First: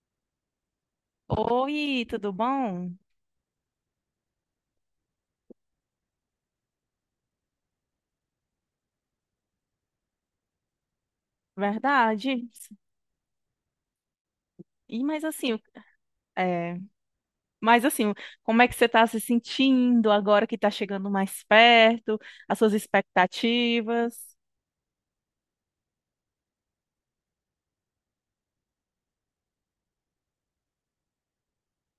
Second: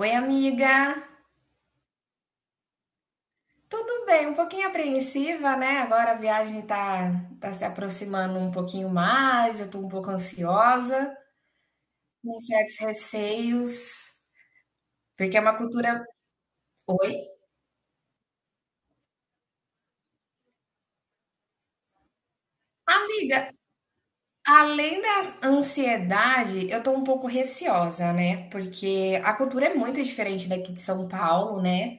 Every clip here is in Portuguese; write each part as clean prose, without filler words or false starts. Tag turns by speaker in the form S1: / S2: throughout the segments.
S1: Oi, amiga.
S2: Oi, tudo bom?
S1: Tudo bem? Um pouquinho apreensiva, né? Agora a viagem tá, tá se aproximando um pouquinho mais, eu tô um pouco ansiosa, com
S2: Verdade.
S1: certos receios,
S2: E mas
S1: porque é uma
S2: assim,
S1: cultura.
S2: é,
S1: Oi?
S2: mas assim, como é que você está se sentindo agora que está chegando mais perto? As suas
S1: Amiga,
S2: expectativas?
S1: além da ansiedade, eu tô um pouco receosa, né? Porque a cultura é muito diferente daqui de São Paulo, né?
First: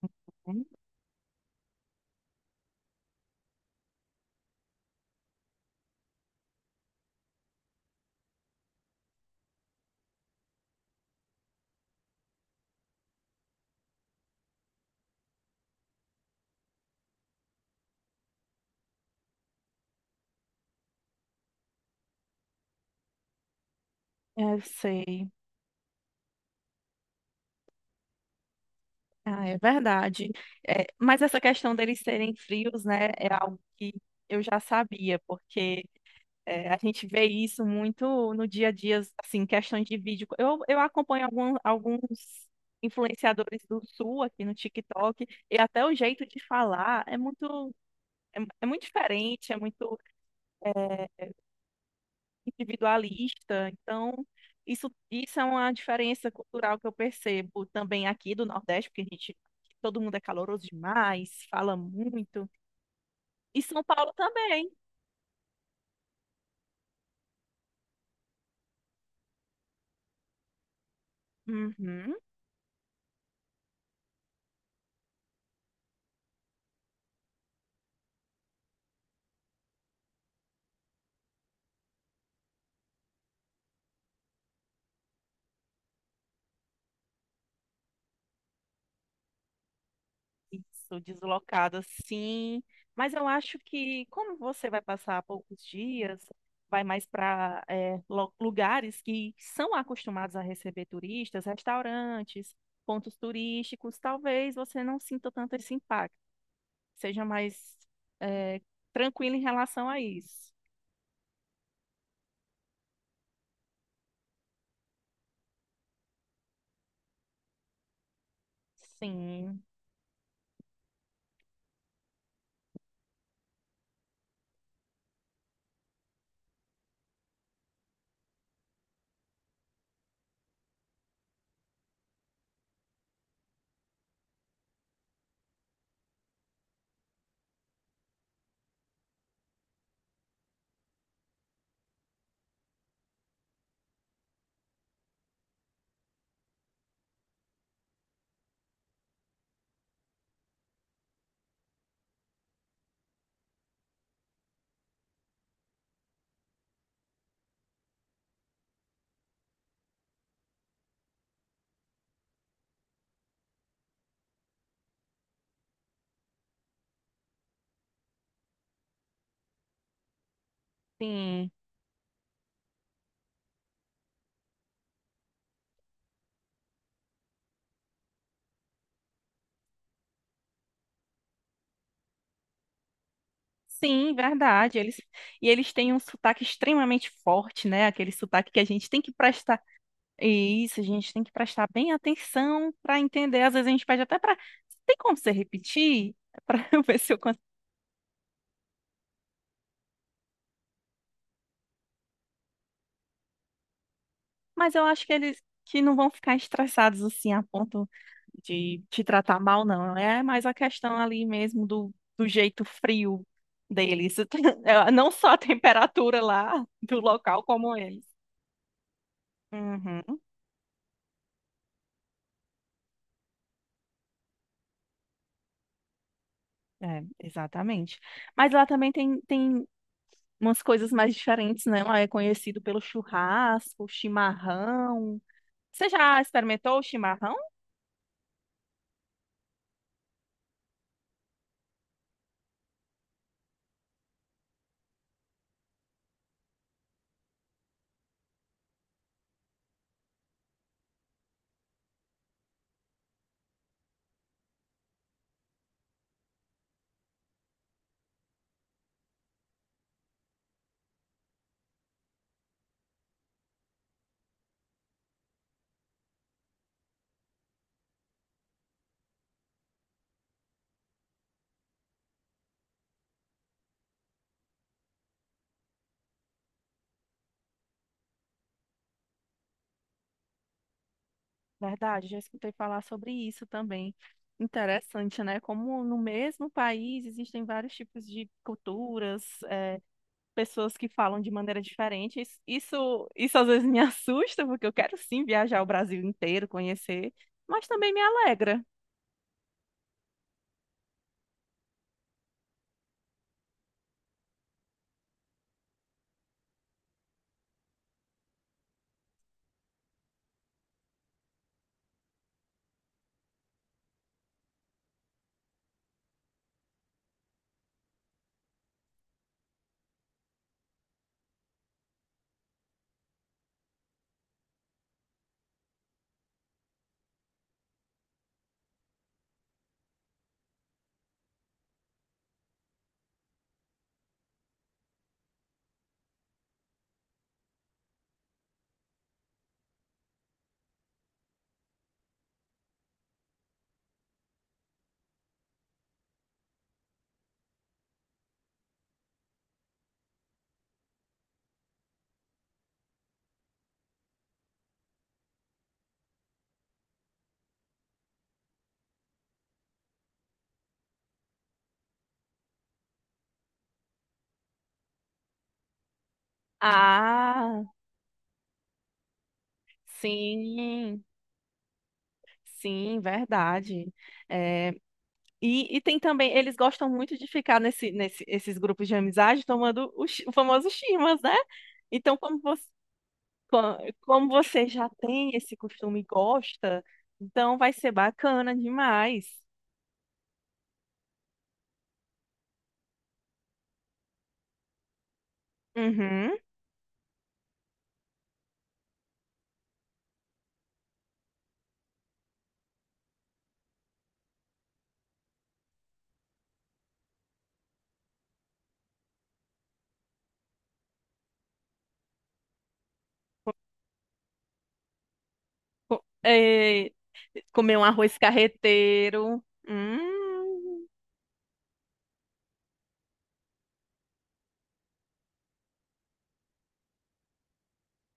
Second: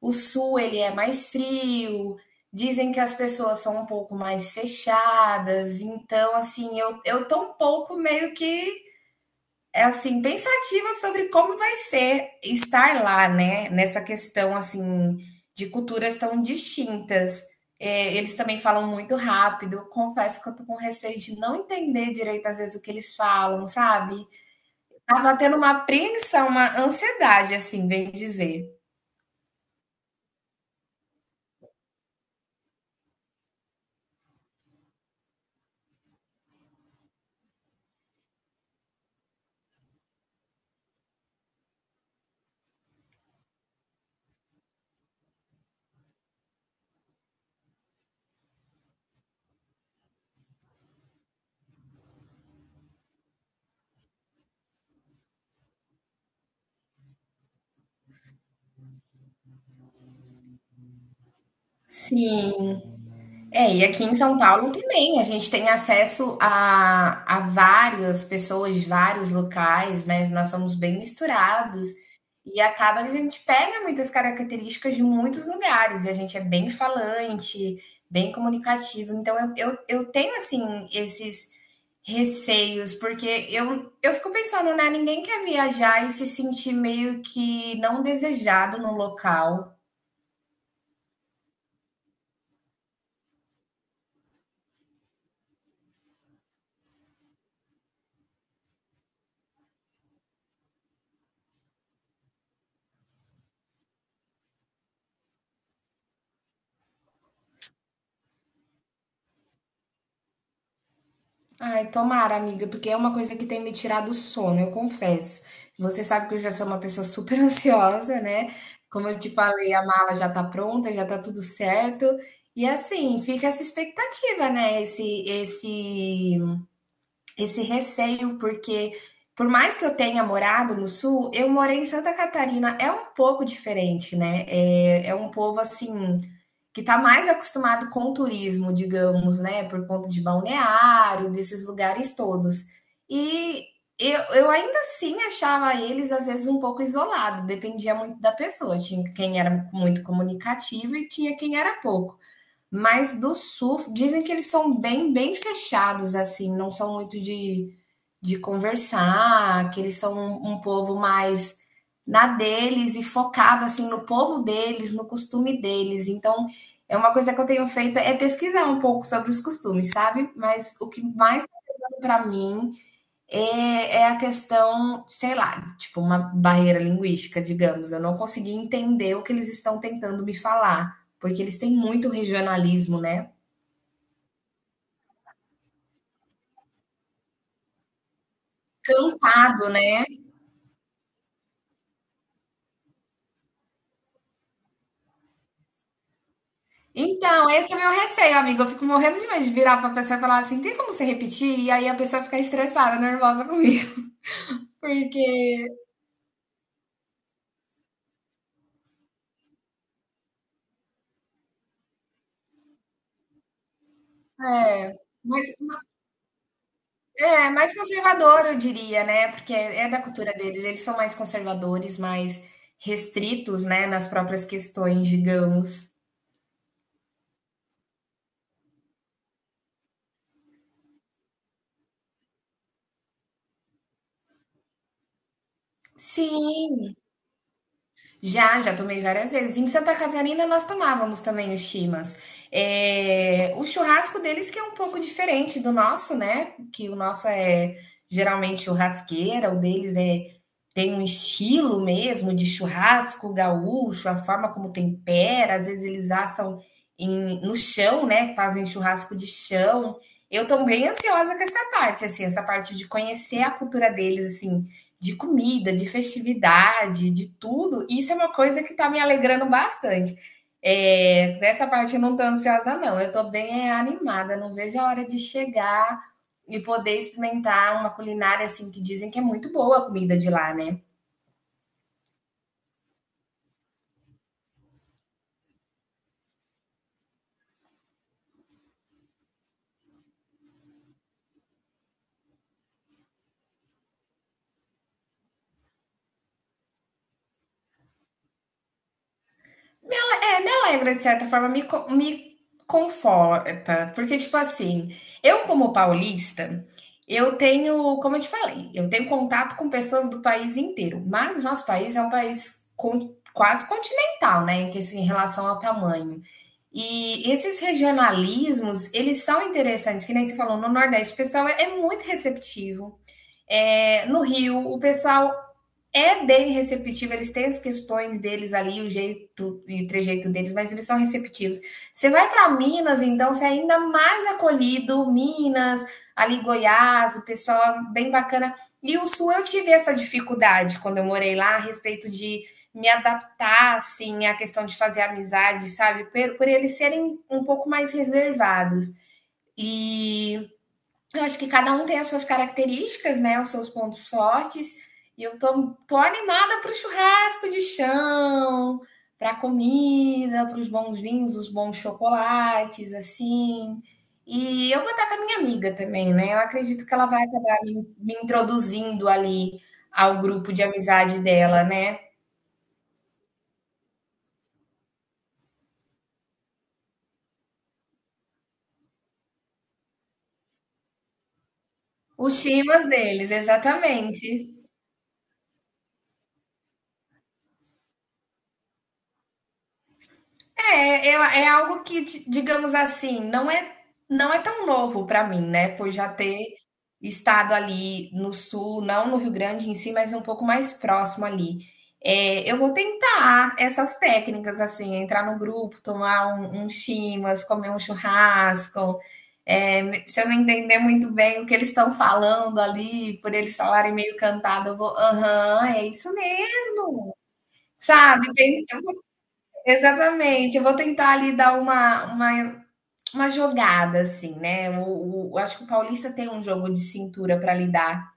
S1: O sul
S2: Hum.
S1: ele é mais frio, dizem que as pessoas são um pouco mais fechadas, então assim, eu tô um pouco meio que é assim, pensativa sobre como vai ser estar lá, né? Nessa questão assim de culturas tão distintas. É, eles também falam muito rápido. Confesso que eu tô com receio de não entender direito às vezes o que eles falam, sabe?
S2: Eu sei.
S1: Tava tendo uma apreensão, uma ansiedade, assim, bem dizer.
S2: Ah, é verdade. É, mas essa questão deles serem frios, né, é algo que eu já sabia, porque É, a gente vê isso muito no dia a dia, assim, questões de vídeo. Eu acompanho alguns influenciadores do Sul aqui no TikTok, e até o jeito de falar é é muito diferente, é muito é, individualista. Então, isso é uma diferença cultural que eu percebo também aqui do Nordeste, porque a gente, todo mundo é caloroso demais, fala muito.
S1: Sim,
S2: E
S1: é,
S2: São
S1: e aqui
S2: Paulo
S1: em São Paulo
S2: também.
S1: também, a gente tem acesso a várias pessoas de vários locais, né? Nós somos bem misturados
S2: Uhum.
S1: e acaba que a gente pega muitas características de muitos lugares e a gente é bem falante, bem comunicativo. Então eu tenho assim esses receios, porque eu fico pensando, né? Ninguém quer viajar e se sentir meio que não desejado num local.
S2: Isso, deslocada, sim. Mas eu acho que, como você vai passar poucos dias, vai mais para lugares que são acostumados a receber turistas, restaurantes, pontos turísticos, talvez você não sinta tanto esse impacto. Seja mais é, tranquilo em relação a isso.
S1: Ai, tomara, amiga, porque é uma coisa que tem me tirado o sono, eu confesso. Você sabe que eu já sou uma pessoa super ansiosa, né? Como eu te
S2: Sim,
S1: falei, a mala já tá pronta, já tá tudo certo. E assim, fica essa expectativa, né? Esse receio, porque por mais que eu tenha morado no sul, eu morei em Santa Catarina, é um pouco diferente, né? É um povo assim que está mais acostumado com o turismo, digamos, né, por conta de balneário, desses lugares todos. E eu ainda assim achava eles, às vezes, um pouco isolado, dependia muito da pessoa. Tinha quem era muito comunicativo e tinha quem era pouco. Mas do surf, dizem que eles são bem, bem fechados, assim, não são muito de conversar, que eles são um povo mais na deles e focado, assim, no povo deles, no costume deles. Então, é uma coisa que eu tenho feito é pesquisar um pouco sobre os costumes, sabe? Mas o que mais
S2: sim.
S1: deu para mim é, é a questão, sei lá, tipo uma barreira linguística, digamos. Eu não consegui entender o que eles estão tentando me falar, porque eles têm muito regionalismo, né?
S2: Sim, verdade. Eles, e eles têm um sotaque extremamente forte, né? Aquele sotaque que a gente tem que prestar.
S1: Cantado, né?
S2: E isso, a gente tem que prestar bem atenção para entender. Às vezes a gente pede até para. Tem como você repetir? Para eu ver se eu consigo.
S1: Então, esse é o meu receio, amigo. Eu fico morrendo de medo de virar pra pessoa e falar assim: tem como você repetir? E aí a pessoa fica estressada, nervosa comigo.
S2: Mas eu acho que eles
S1: Porque,
S2: que não vão ficar estressados assim a ponto de te tratar mal, não. É mais a questão ali mesmo do jeito frio deles. É.
S1: é.
S2: Não só a
S1: Mas
S2: temperatura lá do local,
S1: é, mais
S2: como eles.
S1: conservador, eu diria, né? Porque é da
S2: Uhum,
S1: cultura deles, eles são mais conservadores, mais restritos, né, nas próprias questões, digamos.
S2: é, exatamente. Mas lá também tem umas coisas mais diferentes, né? Lá é conhecido pelo churrasco, chimarrão. Você já experimentou o
S1: Sim,
S2: chimarrão?
S1: já, já tomei várias vezes. Em Santa Catarina nós tomávamos também os chimas. É, o churrasco deles que é um pouco diferente do nosso, né? Que o nosso é geralmente churrasqueira, o deles é tem um estilo mesmo de churrasco gaúcho, a forma como tempera, às vezes eles assam no chão, né? Fazem churrasco de chão. Eu tô bem ansiosa com essa parte, assim, essa parte de conhecer a cultura deles, assim, de comida, de festividade, de tudo. Isso é uma coisa que está me alegrando bastante. É, nessa parte eu não estou ansiosa, não. Eu estou bem é, animada, não vejo a hora de chegar e poder experimentar uma culinária assim que dizem que é muito boa a comida de lá, né?
S2: Verdade, já escutei falar sobre isso também. Interessante, né? Como no mesmo país existem vários tipos de culturas, pessoas que falam de maneira diferente. Isso às vezes me assusta, porque eu quero sim viajar o Brasil inteiro, conhecer, mas também me alegra.
S1: É, me alegra, de certa forma, me conforta. Porque, tipo assim, eu, como paulista, eu tenho, como eu te falei, eu tenho contato com pessoas do país inteiro. Mas o nosso país é um país quase continental, né? Em, que- assim, em relação ao tamanho. E esses regionalismos, eles são interessantes, que nem você falou, no Nordeste, o pessoal é muito receptivo. É, no Rio, o pessoal é bem receptivo, eles têm as questões deles ali, o jeito e o trejeito deles, mas eles são receptivos. Você vai para Minas, então você é ainda mais acolhido, Minas, ali Goiás, o pessoal é bem bacana. E o Sul eu tive essa dificuldade quando eu morei lá, a respeito de me adaptar, assim, à questão de fazer amizade, sabe? Por eles serem um pouco mais reservados. E eu acho que cada um tem as suas características, né? Os seus pontos fortes. E eu tô animada para o churrasco de chão, para a comida, para os bons vinhos, os bons chocolates, assim. E eu vou estar com a minha amiga também, né? Eu acredito que ela vai acabar
S2: Ah,
S1: me introduzindo ali ao grupo de
S2: sim,
S1: amizade dela, né?
S2: sim, verdade. É, E, e tem também, eles gostam muito de ficar esses grupos de amizade tomando o, o famoso chimas, né? Então,
S1: Os chimas deles, exatamente.
S2: como você já tem esse costume e gosta, então vai ser bacana demais.
S1: É, é algo que, digamos assim, não é, não é tão novo para mim, né? Foi já
S2: Uhum.
S1: ter estado ali no sul, não no Rio Grande em si, mas um pouco mais próximo ali. É, eu vou tentar essas técnicas, assim, entrar no grupo, tomar um chimas, comer um churrasco. É, se eu não entender muito bem o que eles estão falando ali, por eles falarem meio cantado, eu vou, aham, é
S2: Co-
S1: isso
S2: é,
S1: mesmo.
S2: Comer um arroz
S1: Sabe?
S2: carreteiro.
S1: Exatamente, eu vou tentar ali dar uma jogada, assim, né, o acho que o paulista tem um jogo de cintura para lidar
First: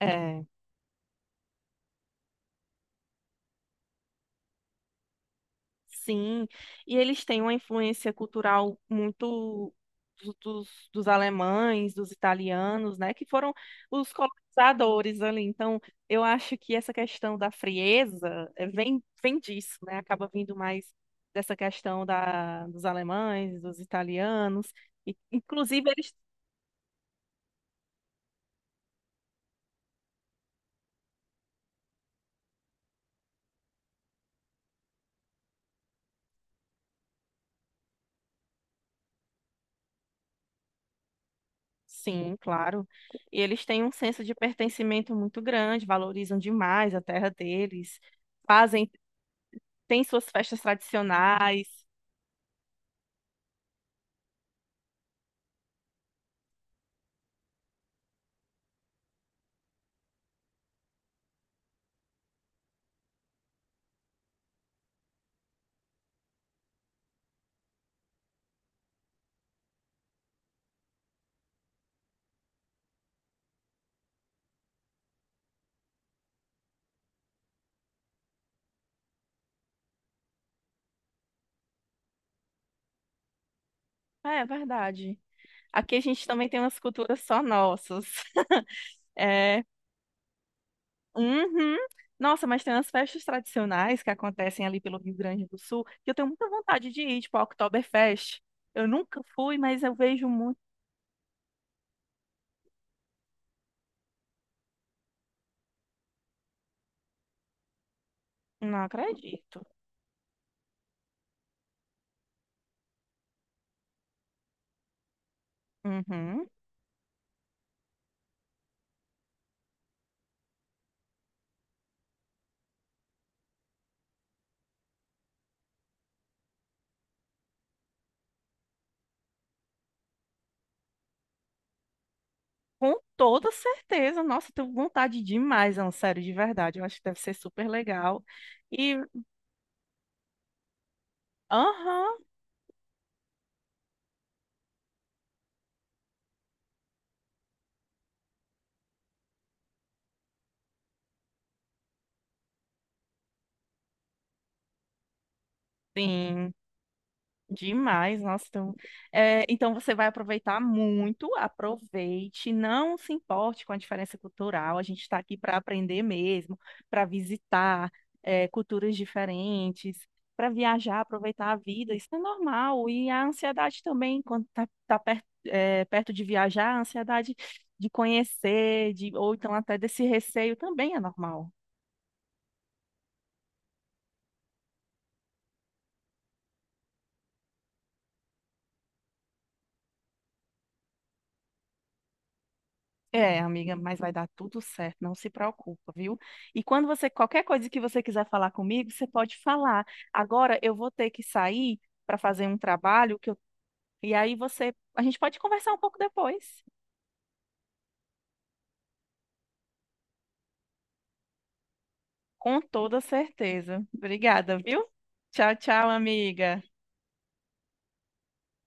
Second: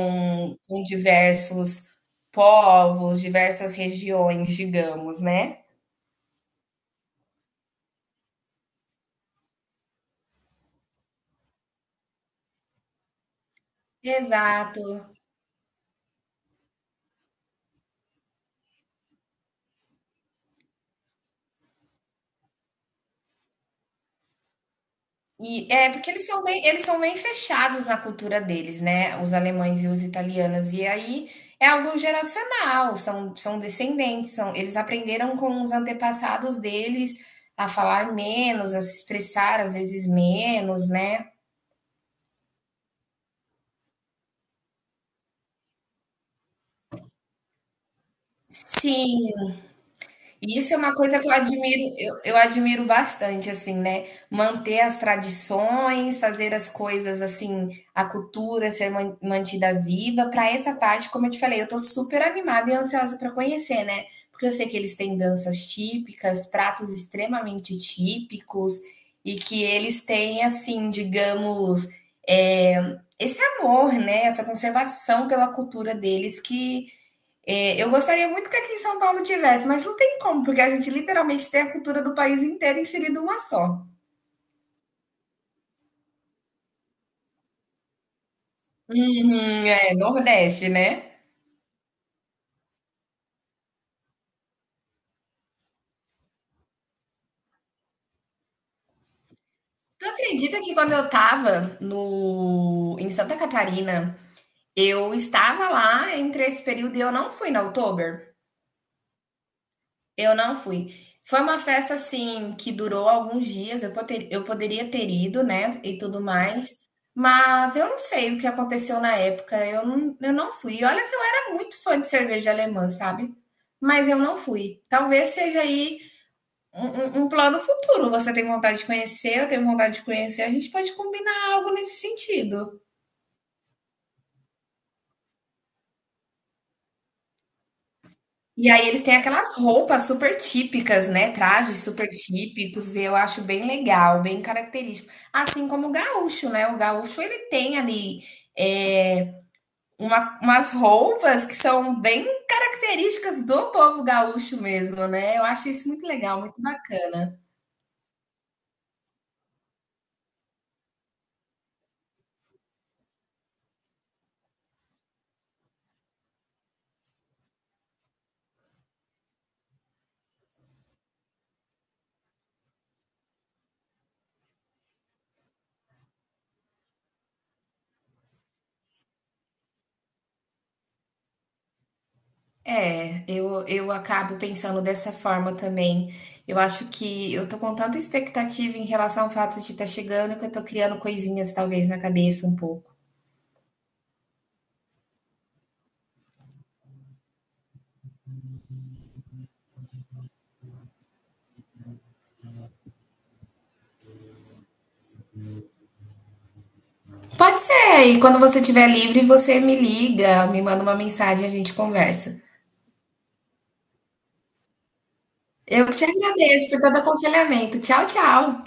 S2: É.
S1: com diversos povos, diversas regiões, digamos, né.
S2: Sim, e eles têm uma influência cultural muito dos, dos alemães, dos italianos, né, que foram os
S1: Exato.
S2: colonizadores ali. Então, eu acho que essa questão da frieza vem disso, né, acaba vindo mais dessa questão da, dos alemães, dos italianos, e,
S1: E
S2: inclusive
S1: é porque
S2: eles,
S1: eles são bem fechados na cultura deles, né? Os alemães e os italianos. E aí é algo geracional, são, são descendentes, são, eles aprenderam com os antepassados deles a falar menos, a se expressar às vezes menos, né?
S2: sim, claro, e eles têm um senso de pertencimento muito grande, valorizam demais a terra deles, fazem,
S1: Sim,
S2: têm suas
S1: e
S2: festas
S1: isso é uma coisa que eu
S2: tradicionais.
S1: admiro, eu admiro bastante, assim, né? Manter as tradições, fazer as coisas assim, a cultura ser mantida viva. Para essa parte, como eu te falei, eu tô super animada e ansiosa para conhecer, né? Porque eu sei que eles têm danças típicas, pratos extremamente típicos, e que eles têm, assim, digamos, é, esse amor, né? Essa conservação pela cultura deles que é, eu gostaria muito que aqui em São Paulo tivesse, mas não tem como, porque a gente literalmente tem a cultura do país inteiro inserida uma só.
S2: É, é verdade. Aqui a gente também tem umas culturas só nossas. É,
S1: Uhum, é, Nordeste, né?
S2: uhum. Nossa, mas tem umas festas tradicionais que acontecem ali pelo Rio Grande do Sul que eu tenho muita vontade de ir, tipo a Oktoberfest. Eu nunca fui, mas eu
S1: Tu
S2: vejo muito.
S1: acredita que quando eu tava no, em Santa Catarina, eu estava lá entre esse período e eu não fui na Oktober?
S2: Não acredito.
S1: Eu não fui. Foi uma festa assim que durou alguns dias. Eu, eu poderia ter ido, né? E tudo
S2: Uhum.
S1: mais. Mas eu não sei o que aconteceu na época. Eu não fui. E olha que eu era muito fã de cerveja alemã, sabe? Mas eu não fui. Talvez seja aí um, um plano futuro. Você tem vontade de conhecer, eu tenho vontade de conhecer. A gente pode combinar algo nesse sentido.
S2: Com toda certeza. Nossa, eu tenho vontade demais, não, sério, de verdade. Eu acho que deve ser super legal.
S1: E aí
S2: E,
S1: eles têm aquelas roupas super típicas, né? Trajes super
S2: aham,
S1: típicos, e eu acho bem legal, bem característico. Assim como o gaúcho, né? O gaúcho ele tem ali é, umas roupas que são bem características do povo gaúcho mesmo, né? Eu acho isso muito legal,
S2: sim.
S1: muito bacana.
S2: Demais, nossa. Então, então você vai aproveitar muito, aproveite, não se importe com a diferença cultural. A gente está aqui para aprender mesmo, para visitar, culturas diferentes, para viajar, aproveitar a vida. Isso é normal. E a ansiedade também, quando tá perto, perto de viajar, a ansiedade de conhecer, de, ou então até desse receio também é normal.
S1: É, eu acabo pensando dessa forma também. Eu acho que eu tô com tanta expectativa em relação ao fato de estar chegando que eu tô criando coisinhas talvez na cabeça um pouco.
S2: É, amiga, mas vai dar tudo certo, não se preocupa, viu? E quando você, qualquer coisa que você quiser falar comigo, você pode falar. Agora eu vou ter que sair para fazer um trabalho que eu, e aí você, a gente pode conversar um pouco depois,
S1: Pode ser, e quando você estiver livre, você me liga, me manda uma mensagem e a gente conversa.
S2: com toda certeza. Obrigada, viu? Tchau,
S1: Eu
S2: tchau,
S1: que te
S2: amiga.
S1: agradeço por todo aconselhamento. Tchau, tchau.